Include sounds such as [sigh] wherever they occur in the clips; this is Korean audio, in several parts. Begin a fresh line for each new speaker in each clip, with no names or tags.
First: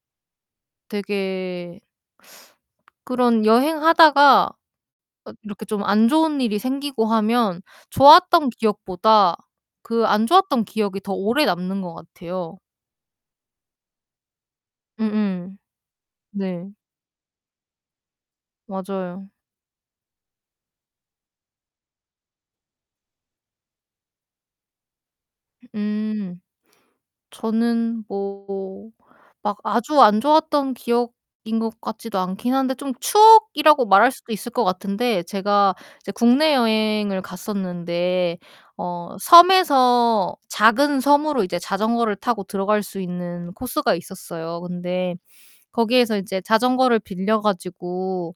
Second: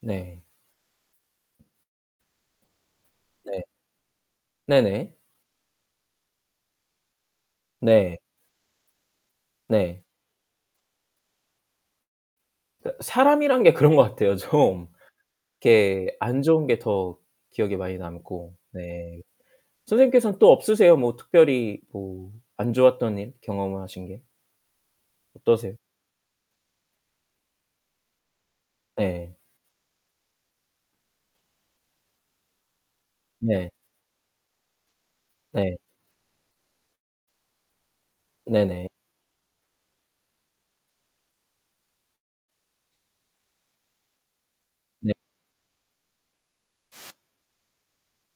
네.
되게 그런
네.
여행하다가
네네.
어 이렇게 좀 안 좋은 일이 생기고 하면
네.
좋았던 기억보다
네.
그 안 좋았던 기억이 더 오래 남는 것 같아요.
그 사람이란 게 그런 것 같아요. 좀
음음.
이렇게 안 좋은
네.
게 더 기억에 많이 남고 네.
맞아요.
선생님께서는 또 없으세요 뭐 특별히 뭐 안 좋았던 일, 경험을 하신 게? 어떠세요?
음. 저는 뭐
네.
막 아주 안 좋았던 기억인 것 같지도 않기는 한데 좀
네.
추억이라고 말할 수도 있을 것 같은데 제가
네.
이제 국내 여행을 갔었는데
네네.
어 섬에서 작은 섬으로 이제 자전거를 타고 들어갈 수 있는 코스가 있었어요.
네.
근데 거기에서 이제 자전거를 빌려 가지고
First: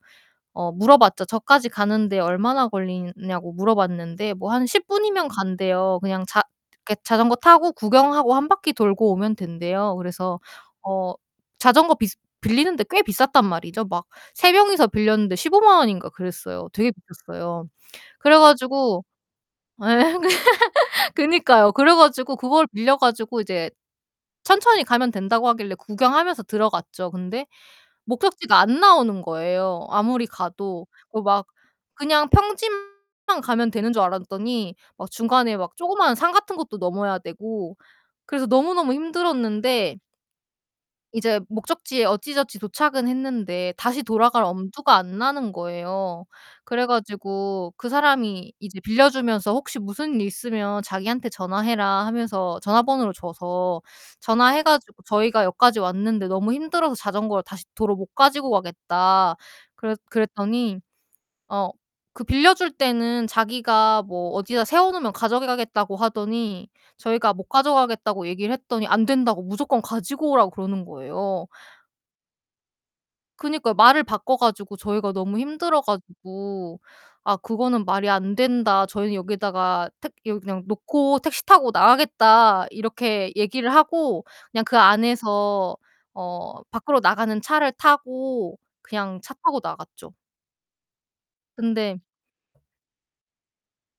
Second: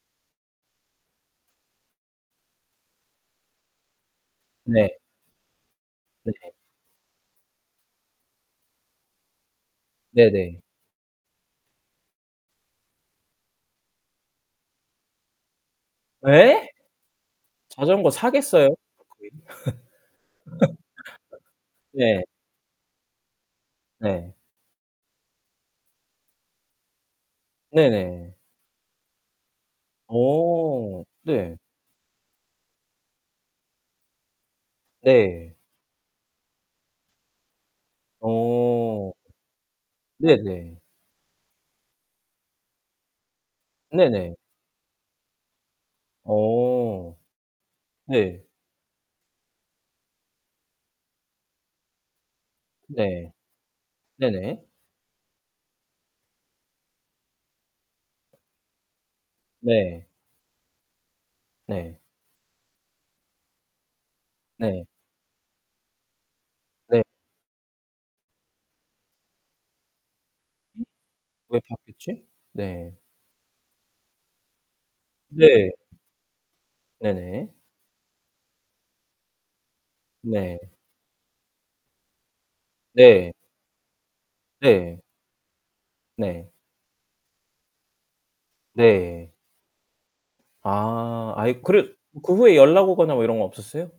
어 물어봤죠. 저까지 가는데 얼마나 걸리나 냐고 물어봤는데 뭐 한 10
네.
분이면 간대요. 그냥
네.
자 그 자전거 타고 구경하고 1 바퀴 돌고 오면 된대요. 그래서
네네.
어 자전거 비스 빌리는데 꽤 비쌌단 말이죠. 막 3 명이서 빌렸는데 150,000 원인가 그랬어요.
예?
되게 비쌌어요.
자전거
그래
사겠어요?
가지고
거의
에엥 [laughs] 그니까요.
[laughs]
그래
네.
가지고 그걸 빌려 가지고 이제
네.
천천히 가면 된다고 하길래 구경하면서 들어갔죠. 근데
네네.
목적지가 안 나오는 거예요 아무리 가도.
오
그 막
네.
그냥 평지만 가면 되는 줄 알았더니 막
네.
중간에 막 조그만한 산 같은 것도 넘어야 되고 그래서 너무너무
오.
힘들었는데
네네.
이제 목적지에 어찌저찌 도착은 했는데 다시
네네.
돌아갈 엄두가 안 나는 거예요. 그래
어.
가지고 그
네.
사람이 이제 빌려주면서 혹시 무슨 일 있으면 자기한테 전화해라 하면서 전화번호를
네.
줘서 전화해
네네.
가지고 "저희가 여기까지 왔는데 너무 힘들어서 자전거를 다시 도로 못 가지고 가겠다." 그랬
네.
그랬더니 어
네.
그 빌려줄 때는 자기가 뭐 어디다
네.
세워 놓으면 가져가겠다고 하더니
네.
저희가 못 가져가겠다고 얘기를 했더니 안 된다고 무조건 가지고 오라고 그러는
[gasps]
거예요.
왜 바뀌었지? 네.
그니까 말을 바꿔 가지고 저희가 너무
네.
힘들어 가지고 "아
네네.
그거는 말이 안된다. 저희는 여기다가 택 여기 그냥
네.
놓고 택시 타고 나가겠다." 이렇게
네.
얘기를 하고 그냥 그
네.
안에서
네.
어 밖으로 나가는 차를 타고 그냥
네.
차 타고 나갔죠.
아 아이 그래
근데
그 후에 연락오거나 뭐 이런 거 없었어요?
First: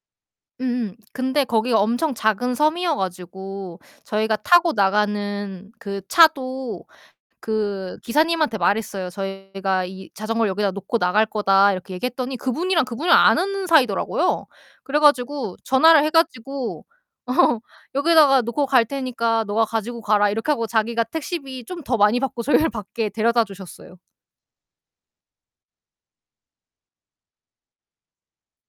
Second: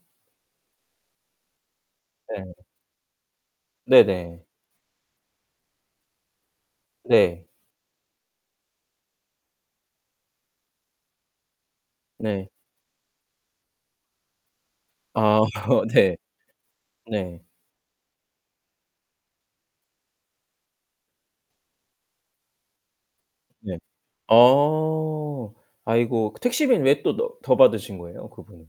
음음. 근데 거기가 엄청
네.
작은 섬이어 가지고 저희가
네네.
타고 나가는 그 차도
네.
그 기사님한테 말했어요. "저희가 이 자전거를 여기다 놓고 나갈 거다." 이렇게 얘기했더니
네.
그분이랑 그분이랑 아는 사이더라고요. 그래
아
가지고
[laughs]
전화를 해
네.
가지고
네.
[laughs] "여기에다가 놓고 갈 테니까 네가 가지고 가라." 이렇게 하고 자기가 택시비 좀 더 많이 받고 저희를 밖에
네.
데려다주셨어요.
아. 아이고 그 택시비는 왜 또 너 더 받으신 거예요 그분은?